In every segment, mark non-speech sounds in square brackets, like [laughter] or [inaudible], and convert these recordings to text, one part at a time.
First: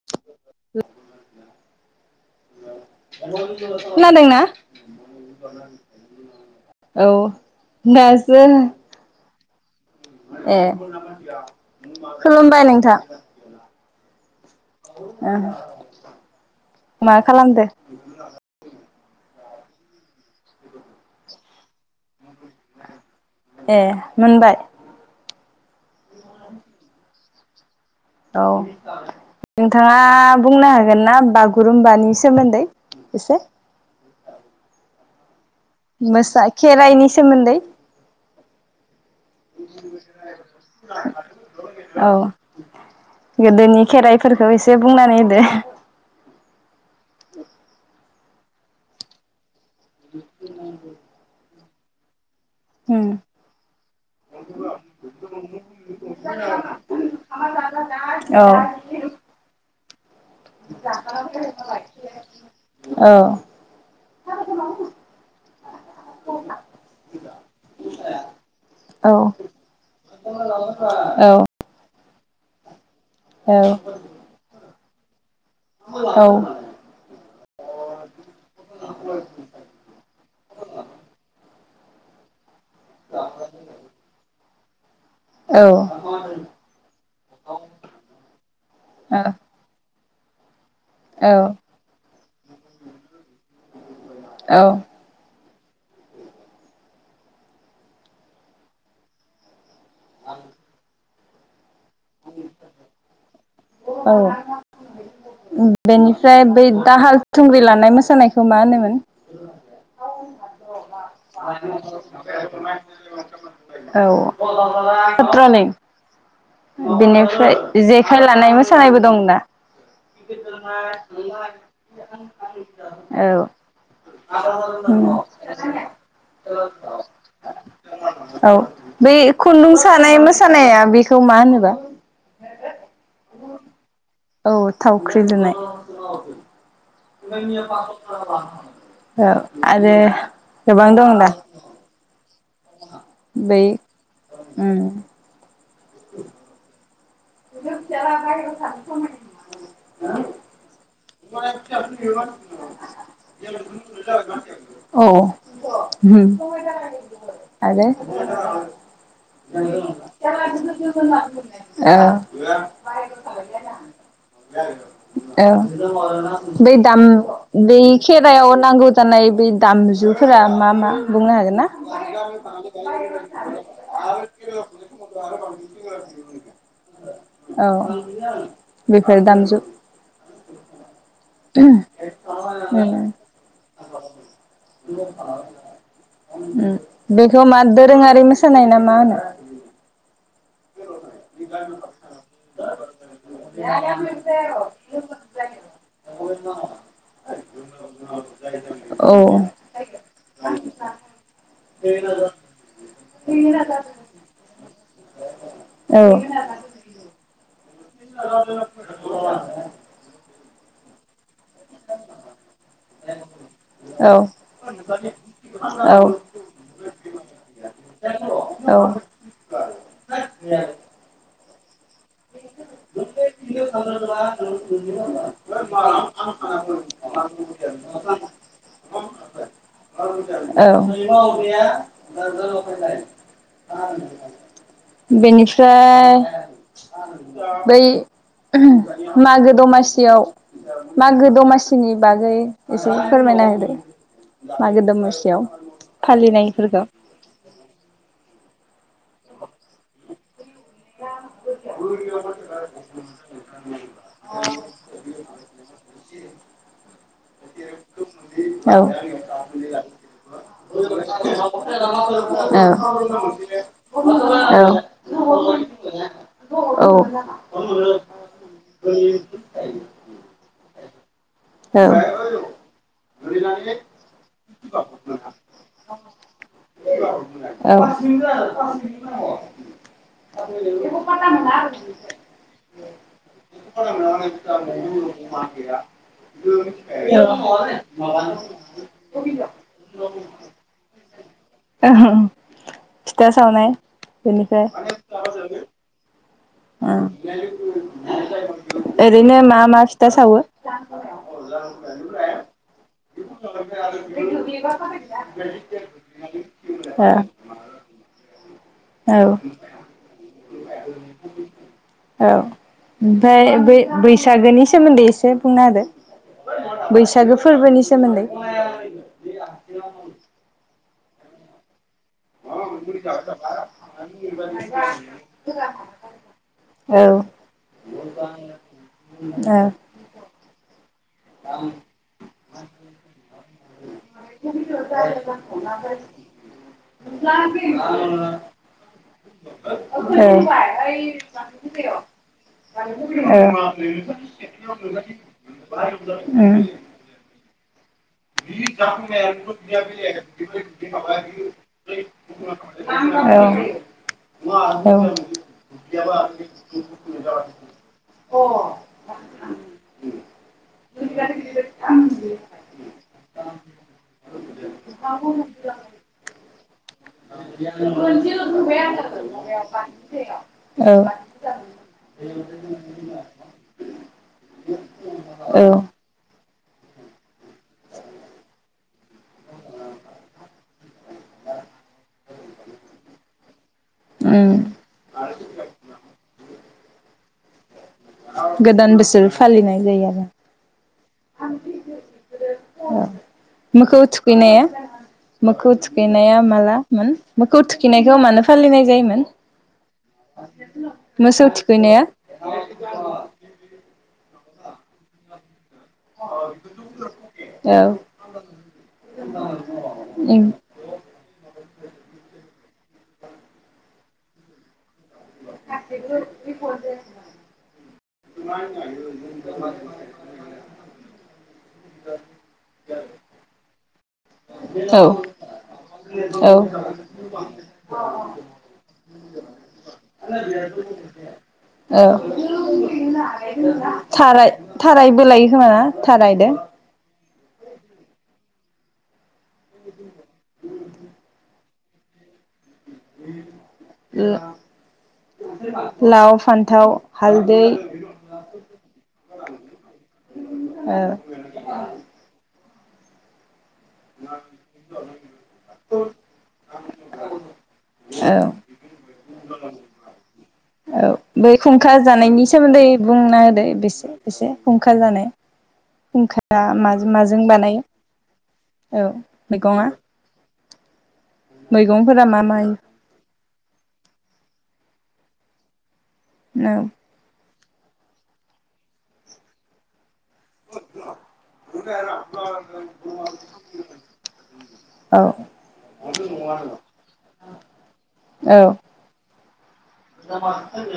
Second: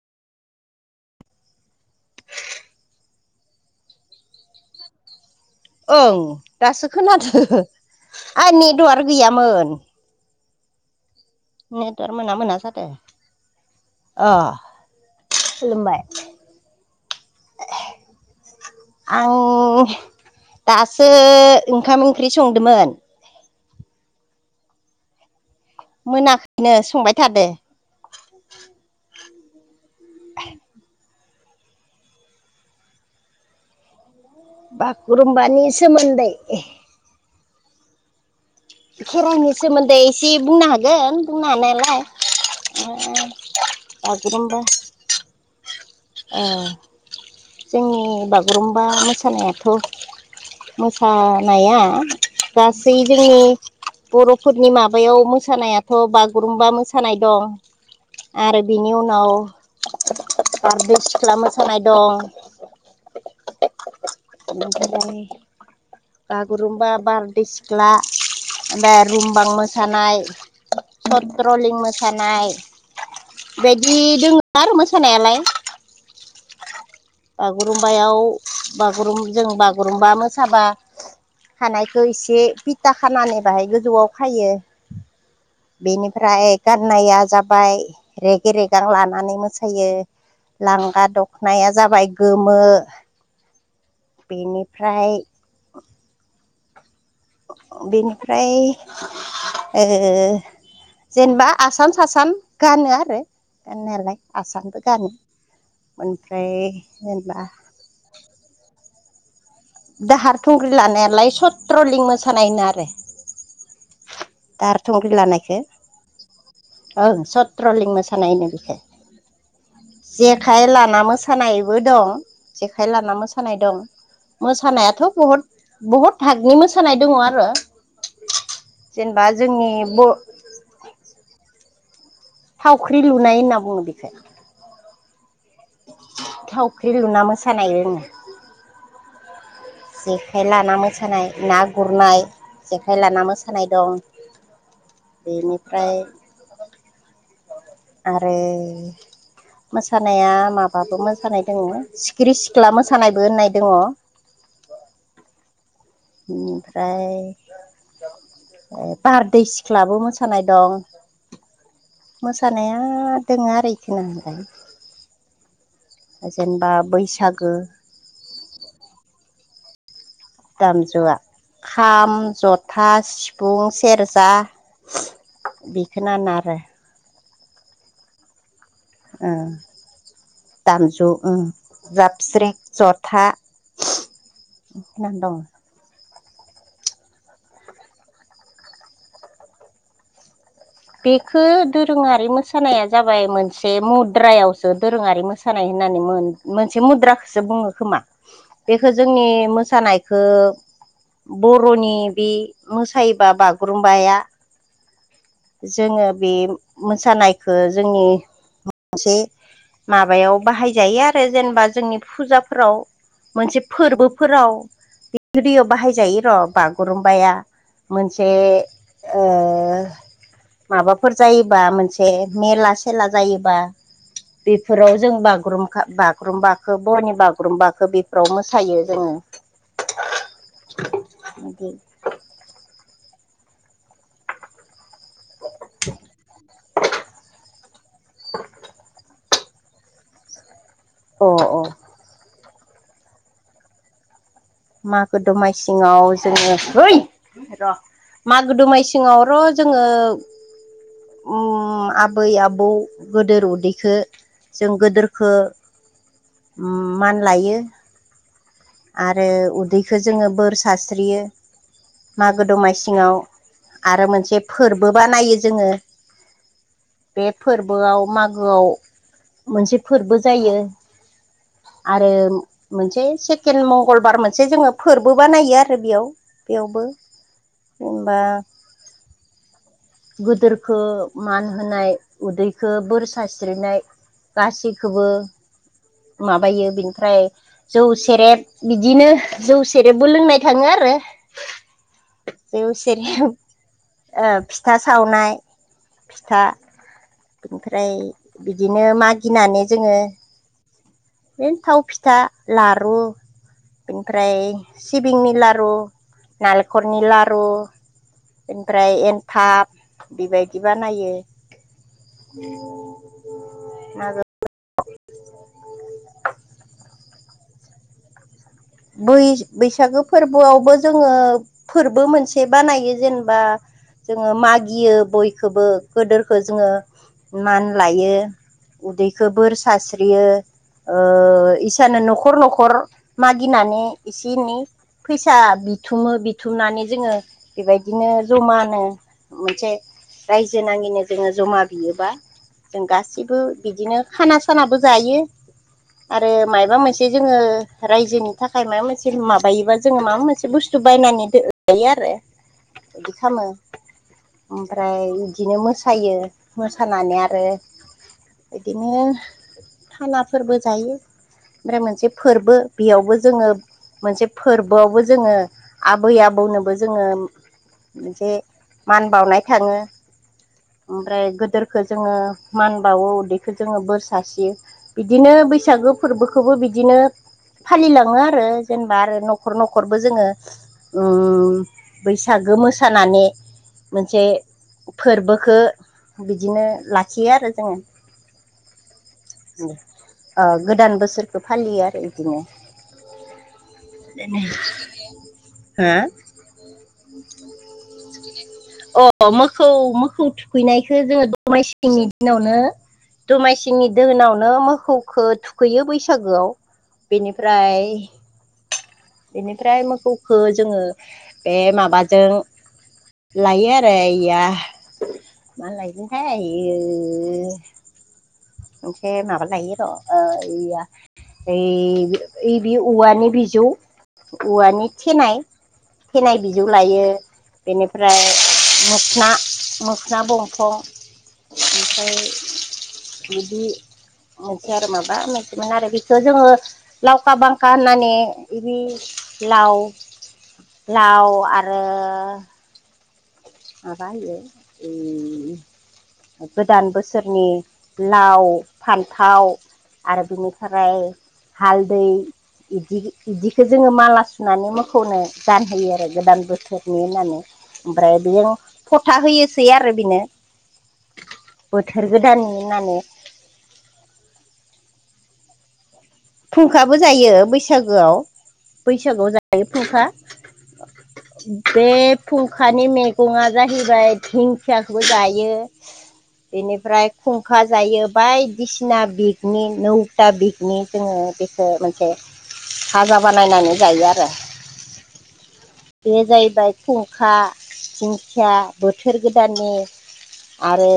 [unintelligible] खोनादोंना? ओं दासो औ खोनादो दासो आं नेटवार्क गैयामोन। ए नेटवार्क खुलुमबाय नोंथां। अह ओं मा खालामदो? आं दासो ओंखाम ओंख्रि संदोंमोन। ए मोनबाय? मोनाखैनो संबाय थादो। औ नोंथांङा बुंनो हागोन ना बागु गुरुम्बानि सोमोन्दै एसे बागुरुम्बानि सोमोन्दै मोसा खेराइनि सोमोन्दै। खेराइनि सोमोन्दै एसे बुंनो हागोन बुंनो हानायालाय ओ औ [inaudible] गोदोनि खेराइफोरखौ बागुरुम्बा एसे बुंनानै होदो। ओ जोंनि बागुरुम्बा मोसानाया मोसानाया गासै उम जोंनि बर'फोरनि माबायाव मोसानायाथ' बागुरुम्बा मोसानाय दं। औ आरो बेनि उनाव बारदै सिख्ला मोसानाय दं। औ ओमफाय बागुरुमबा बारदै सिख्ला बा औ रुमबां मोसानाय औ सथ्रलिं मो सानाय औ बेेदि दोंङो आरो मोसानायालाय। औ बागुरुमबायाव बागुरुजों बागुरुम्बा मोसाबा थानायखौ इसे खानानै बाहाय गोजौआव खायो। बेनिफ्राय गाननाया जाबाय रेगे रेगां लानानै मोसायो। लांगा दखनाया जाबाय गोमो औ बेनिफ्राय बेनिफ्राय ओ जेनबा आसान आसान गानो आरो गाननायालाय औ आसानबो गानो। बेनिफ्राय बै ओमफ्राय दाहाल जेनेबा थुंग्रि लानाय मोसानायखो मा होनोमोन। दाहार थुंग्रि लानायालाय सत्रलिं मोसानाय होनो आरो। औ दाहार थुंग्रि लानायखौ सत्र'लिं ओं बिनिफ्राय सत्रलिं जेखाइ मोसानाय होनो लानाय बेखौ मोसानायबो दंना। जेखाइ लाना मोसानायबो दं जेखाइ लाना औ मोसानाय दं। मोसानायाथ' बहुद बहुत भागनि मोसानाय दंङ आरो। औ बै जेनेबा जोंनि खुन्दुं सानाय मोसानाया बेखौ मा होनोबा। थावख्रि लुनाय होनना बुङो बेखो। औ थावख्रि लुनाय। थावख्रि लुना मोसानाय दोङो। [inaudible] औ आरो जेखाइ लाना गोबां दं मोसानाय दा ना गुरनाय जेखाइ लाना बै मोसानाय दं उम बिनिफ्राय आरो मोसानाया माबाबो मो होननाय दङ औ उम आरो ओ बारदै सिख्लाबो मोसानाय दं औ मोसानाया दोङो आरो इदिनो नोंथां। औ बै दाम बैसागो बे खेरायाव नांगौ जानाय बे दामजु फोरा मा मा दामजुआ बुंनो हागोन ना? [inaudible] खाम जथा सिफुं सेरजा बेखौ नाङा आरो औ औ बेफोर दामजु दामजु उम जाबस्रिं उम जथा दं। उम बेखौ मा दोरोंङारि मोसानाय ना मा होनो। बेखो दोरोङारि मोसानाया जाबाय मोनसे मुद्रायावसो दोरोङारि मो मोसानाय होननानै मोनसे मुद्राखोसो बुङो खोमा बेखो औ जोंनि मो मोसानायखो बर'नि बे मोसायोबा बागुरुम्बाया औ जोंङो बे मोसानायखो जोंनि मोनसे माबायाव बाहायजायो आ मफाय जेनेबा जोंनि फुजाफोराव मोनसे औ फोरबोफोराव बि दैयाव औ बाहायजायो र' बा गुरुम्बाया मोनसे ओ माबाफोर जायोबा मोनसे मेला- सेला जायोबा बेफोराव जों बागुरुम खा बागुरुम्बाखौ बर-नि बागुरूम बाखौ बेफोराव मोसायो जोङो बिदि औ [unintelligible] बेनिफ्राय बै मागो-दमासियाव अ अ मागो-दमासिनि बागै एसे फोरमायना होदो मागो दमासियाव मागो-दमासिङाव जोंङो फालिनायफोरखौ र' मागो दुमासिङाव र' जोङो ओम आबै-आबौ गोदोर उन्दैखौ जों गोदोरखौ उम मान लायो औ औ आरो उन्दैखौ जोङो बोर सारस्रियो मागो-दमासिङाव आरो मोनसे फोरबो बानायो जोंङो औ बे फोरबोआव मागोआव मोनसे फोरबो जायो आरो मोनसे से केण्ड मंगलबार मोनसे जोङो फोरबो बानायो आरो बेयाव बेयावबो जेनेबा औ गोदोरखो मान होनाय उदैखो [unintelligible] बोर सारस्रिनाय गासैखौबो [unintelligible] माबायो बिनिफ्राय जौ सेरेब बिदिनो जौ सेरेबबो लोंनाय थाङो आरो जौ सेरब फिथा सावनाय ओ बेनिफ्राय फिथा सावनाय फिथा ओमफ्राय बिदिनो ओरैनो मा मागिनानै मा जोङो फिथा सावो बे थाव फिथा, लारु बेनिफ्राय सिबिंनि लारु, नालेंखरनि औ लारु ओमफ्राय औ एन्थाब बेबायदि बानायो। औ ओमफ्राय मागो बै-बैसागोनि सोमोन्दै एसे बुंना होदो बैसागो फोरबोनि सोमोन्दै। बै-बैसागो फोरबोआवबो जोंङो फोरबो मोन से बानायो जेनेबा जोङो मागियो बयखौबो गोदोरखो जोङो औ मान लायो उदैखौ बोर सास्रि यो ओ इसानो न'खर न'खर मागिनानै एसे-एनै फैसा बिथुमो बिथुमनानै जोङो बेबायदिनो जमानो मोनसे उम औ रायजो नाङिनो जोङो ज'मा बियोबा जों गासिबो बिदिनो खाना सानाबो जायो आरो मायबा मोनसे जोङो रायजोनि थाखाय माबा मोनसे माबायोबा जोंङो माबा मोनसे बुस्थु बायनानै दोनजायो आरो। बिदि खालामो। ओमफ्राय बिदिनो मोसायो मोसानानै आरो बिदिनो खानाफोरबो जायो ओमफ्राय मोनसे फोरबो बेयावबो जोङो मोनसे फोरबोआवबो जोङो आबै-आबौनोबो जोङो मोनसे मान बावनाय थाङो ओमफ्राय गोदोरखो जोंङो मान बावो उदैखौ जोंङो बोर सास्रियो बिदिनो औ बैसागो फोरबोखौबो बिदिनो फालिलांङो आरो जेनेबा आरो न'खर न'खरबो जोंङो उम बैसागो मोसानानै मोनसे उम फोरबोखो बिदिनो लाखियो आरो गोदान बोसोर जोङो। फालिनाय जायो आरो ओ गोदान बोसोरखौ फालियो आरो बिदिनो। मोखौ थुखैनाया मोखौ हो थुखैनाया माला मोखौ थुखिनायखौ मानो फालिनाय जायोमोन अ मोखौ मोखौ थुखैनायखौ जोङो मोसौ दमायसिनि थुखैनाया दोनावनो दमासिनि दोनावनो मोखौखौ थुखैयो। बैस बैसागोआव। औ बेनिफ्राय बेनिफ्राय मोसौखौ जोङो बे माबाजों लायो आरो ओ मा लायोथाय ओमफ्राय माबा लायो र' ओ इया ओइ बे औवानि बिजौ औवानि औ थेनाय थेनाय औ बिजौ लायो। बेनिफ्राय मोखोना मोखोन बंफं, औ ओमफ्राय बिदि थाराय मोनसे आरो थाराय माबा बोलायो खोमा मोनसेमोन ना आरो बेखौ जोङो थारायदो लावखा बांखा होननानै बि लाव लाव आ ओ [inaudible] माबा होयो लाव उम गोदान फान्थाव बोसोरनि हालदै लाव-फान्थाव आरो बिनिफ्राय औ हालदै बिदि बिदिखौ जोङो माला सुनानै मोखौनो गानहोयो आरो गोदान बोथोरनि होननानै। ओमफ्राय औ बेजों फथा होयोसै आरो बेनो। औ बै खुंखा बोथोर जानायनि गोदाननि सोमोन्दै होननानै बुंना होदो एसे एसे खुंखा जानाय खुंखा फुंखाबो माजों जायो माजों बानायो बैसागोआव। औ बैसागोआव जायो मैगङा फुंखा बे मैगंफोरा मा मायो फुंखानि मे गङा जाहैबाय दिंखियाखौबो जायो। बेनिफ्राय खुंखा जायो बायदिसिना बिकनि नौथा बिकनि जोङो बेखौ मोनसे फाजा बानायनानै जायो आरो। औ बे जाहैबाय खुंखा, दिंखिया औ बोथोर गोदाननि आरो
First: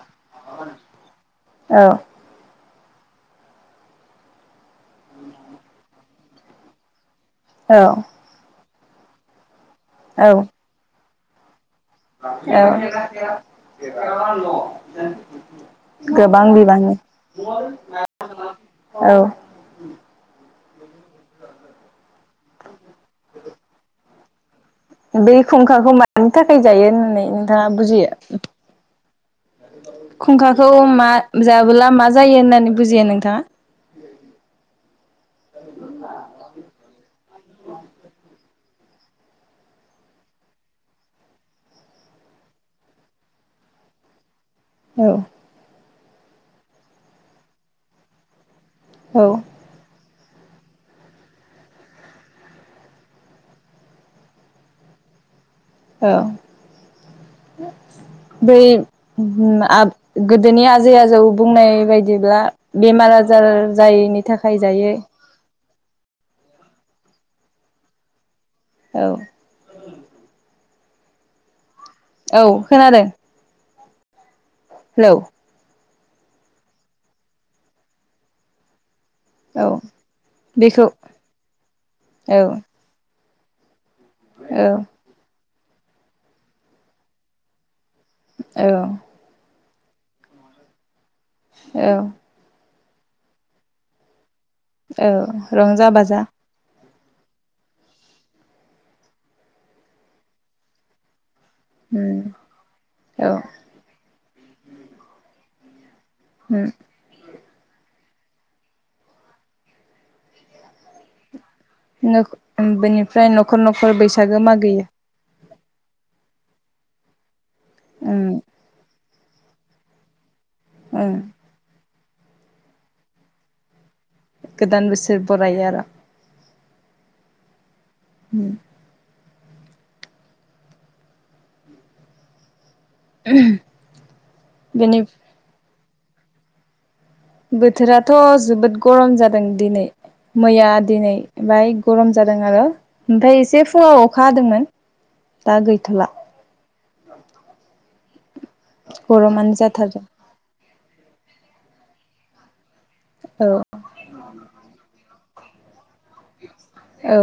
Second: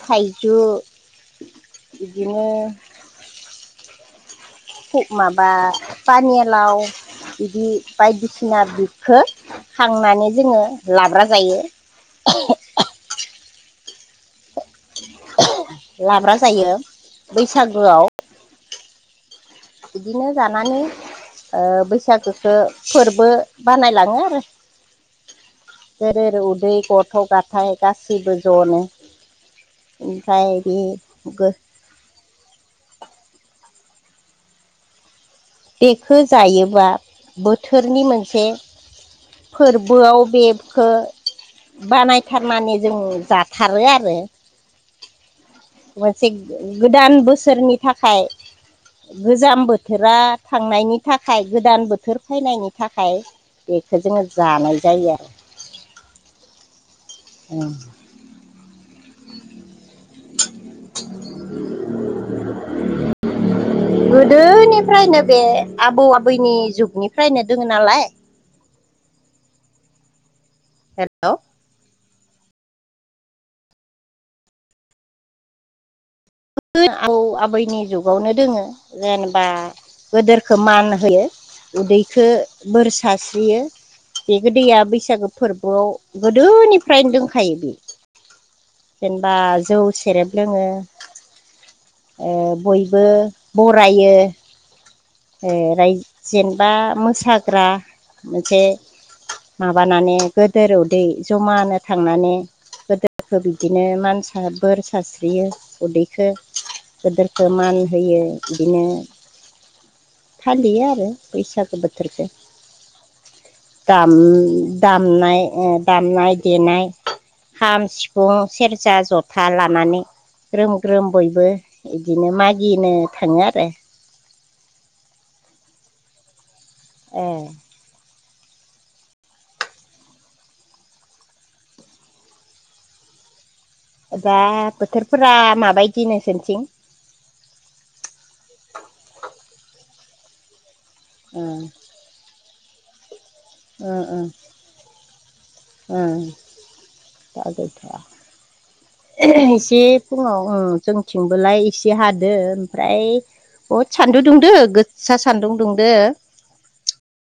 थाइजौ बिदिनो माबा पानियालाव, बिदि औ बायदिसिना खौ खांनानै औ जोङो लाब्रा जायो। [unintelligible] लाब्रा गोबां जायो बिबांनि बैसागोआव औ। बिदिनो जानानै ओ बैसागोखौ फोरबो बानायलाङो आरो। बे खुंखाखौ मानि गोदोर थाखाय उदै जायो गथ' होननानै नोंथाङा गथाय गासैबो बुजियो। ज'नो ओमफ्राय खुंखाखौ मा बे जाबोला मा जायो होननानै बुजियो नोंथाङा? बेखो जायोबा बोथोरनि मोनसे फोरबोआव बेखौ बानायथारनानै जों जाथारो आरो। औ। मोनसे गोदान बोसोरनि थाखाय औ गोजाम बोथो बोथोरा थांनायनि थाखाय गोदान बोथोर फैनायनि थाखाय बेखौ जोङो जानाय जायो आरो। औ। ओ। बे गोदोनि आजै आजौ बुंनाय बायदिब्ला बेमार आजार जायैनि थाखाय जायो। गोदोनिफ्रायनो बे आबौ आबैनि जुगनिफ्रायनो दोङो नालाय औ। हेल'। औ खोनादों। हेल [unintelligible] आबौ- आबैनि जुगावनो दोङो जेने बा औ गोदोरखो बेखौ मान होयो उदैखो औ बोर सारस्रियो। बे औ गोदैया बैसागो फोरबोआव गोदोनिफ्रायनो दोंखायो बे। औ। जेनेबा जौ, सेरेब लोङो। औ। ओ बयबो बरायो। औ ओ रंजा बाजा जेनेबा मोसाग्रा मोनसे माबानानै गोदोराव उनदै जमानो उम थांनानै औ गोदोरखौ बिदिनो मानसा बोर सास्रियो उनदैखो [unintelligible] गोदोरखौ मान होयो बिदिनो फालियो आरो बैसागु [unintelligible] [unintelligible] बेनिफ्राय न'खर न'खर दाम बैसागो मागैयो। [unintelligible] दामनाय देनाय खाम, उम सिफुं, सेरजा, जथा [unintelligible] लानानै ग्रोम ग्रोम उम बयबो बिदिनो मागिनो थाङो आरो। गोदान बोसोर बरायो आरो। ए। [unintelligible] [unintelligible] दा बेनि बोथोरफोरा माबायदि नोंसोरथिं? बोथोराथ' जोबोद गरम जादों दिनै मैया दिनै उम माय गरम जादों आरो ओमफ्राय एसे उम फुङाव उम अखा हादोंमोन दा गैथ'ला। [unintelligible] गरमानो जाथारदों थिंबोलाय एसे हादो ओमफ्राय औ बहुद सान्दुं दुंदो गोसा सान्दुं दुंदो। औ।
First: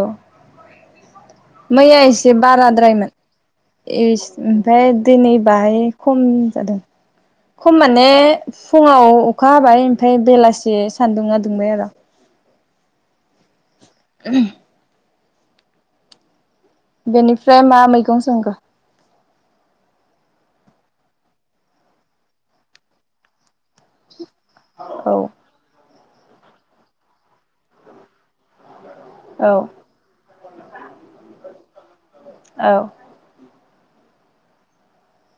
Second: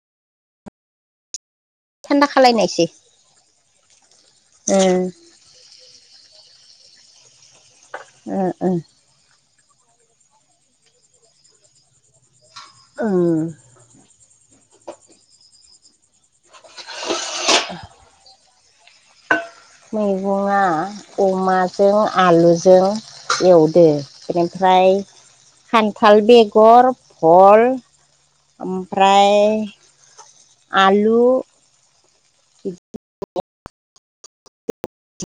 मैया थान्दा एसे खालायनायसै बाराद्रायमोन इस ओमफ्राय दिनै बाहाय खम जादों खम माने ओ ओ फुङाव अखा हाबाय ओमफ्राय बेलासि सान्दुङा दुंबाय आरो। [unintelligible] [unintelligible] बेनिफ्राय मा मैगं संखो? मैगङा अमाजों आलुजों एवदो। बेनिफ्राय औ खान्थाल बेगर, भल ओमफ्राय औ आलु औ।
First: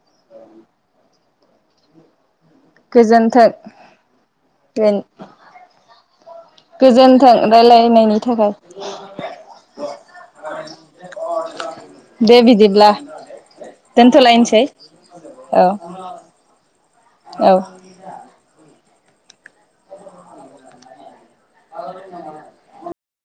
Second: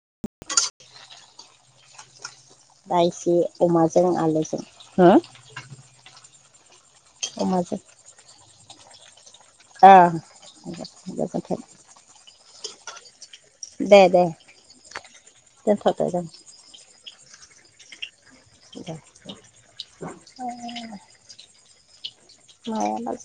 [inaudible] दायसे गोजोन्थों अमाजों आलुजों हो गोजोन्थों अमाजों रायलायनायनि थाखाय। ओ गोजोनथों। दे बिदिब्ला। दे दे दोनथ'लायनोसै औ दोनथ'दो दे। औ। [unintelligible] [unintelligible] [unintelligible]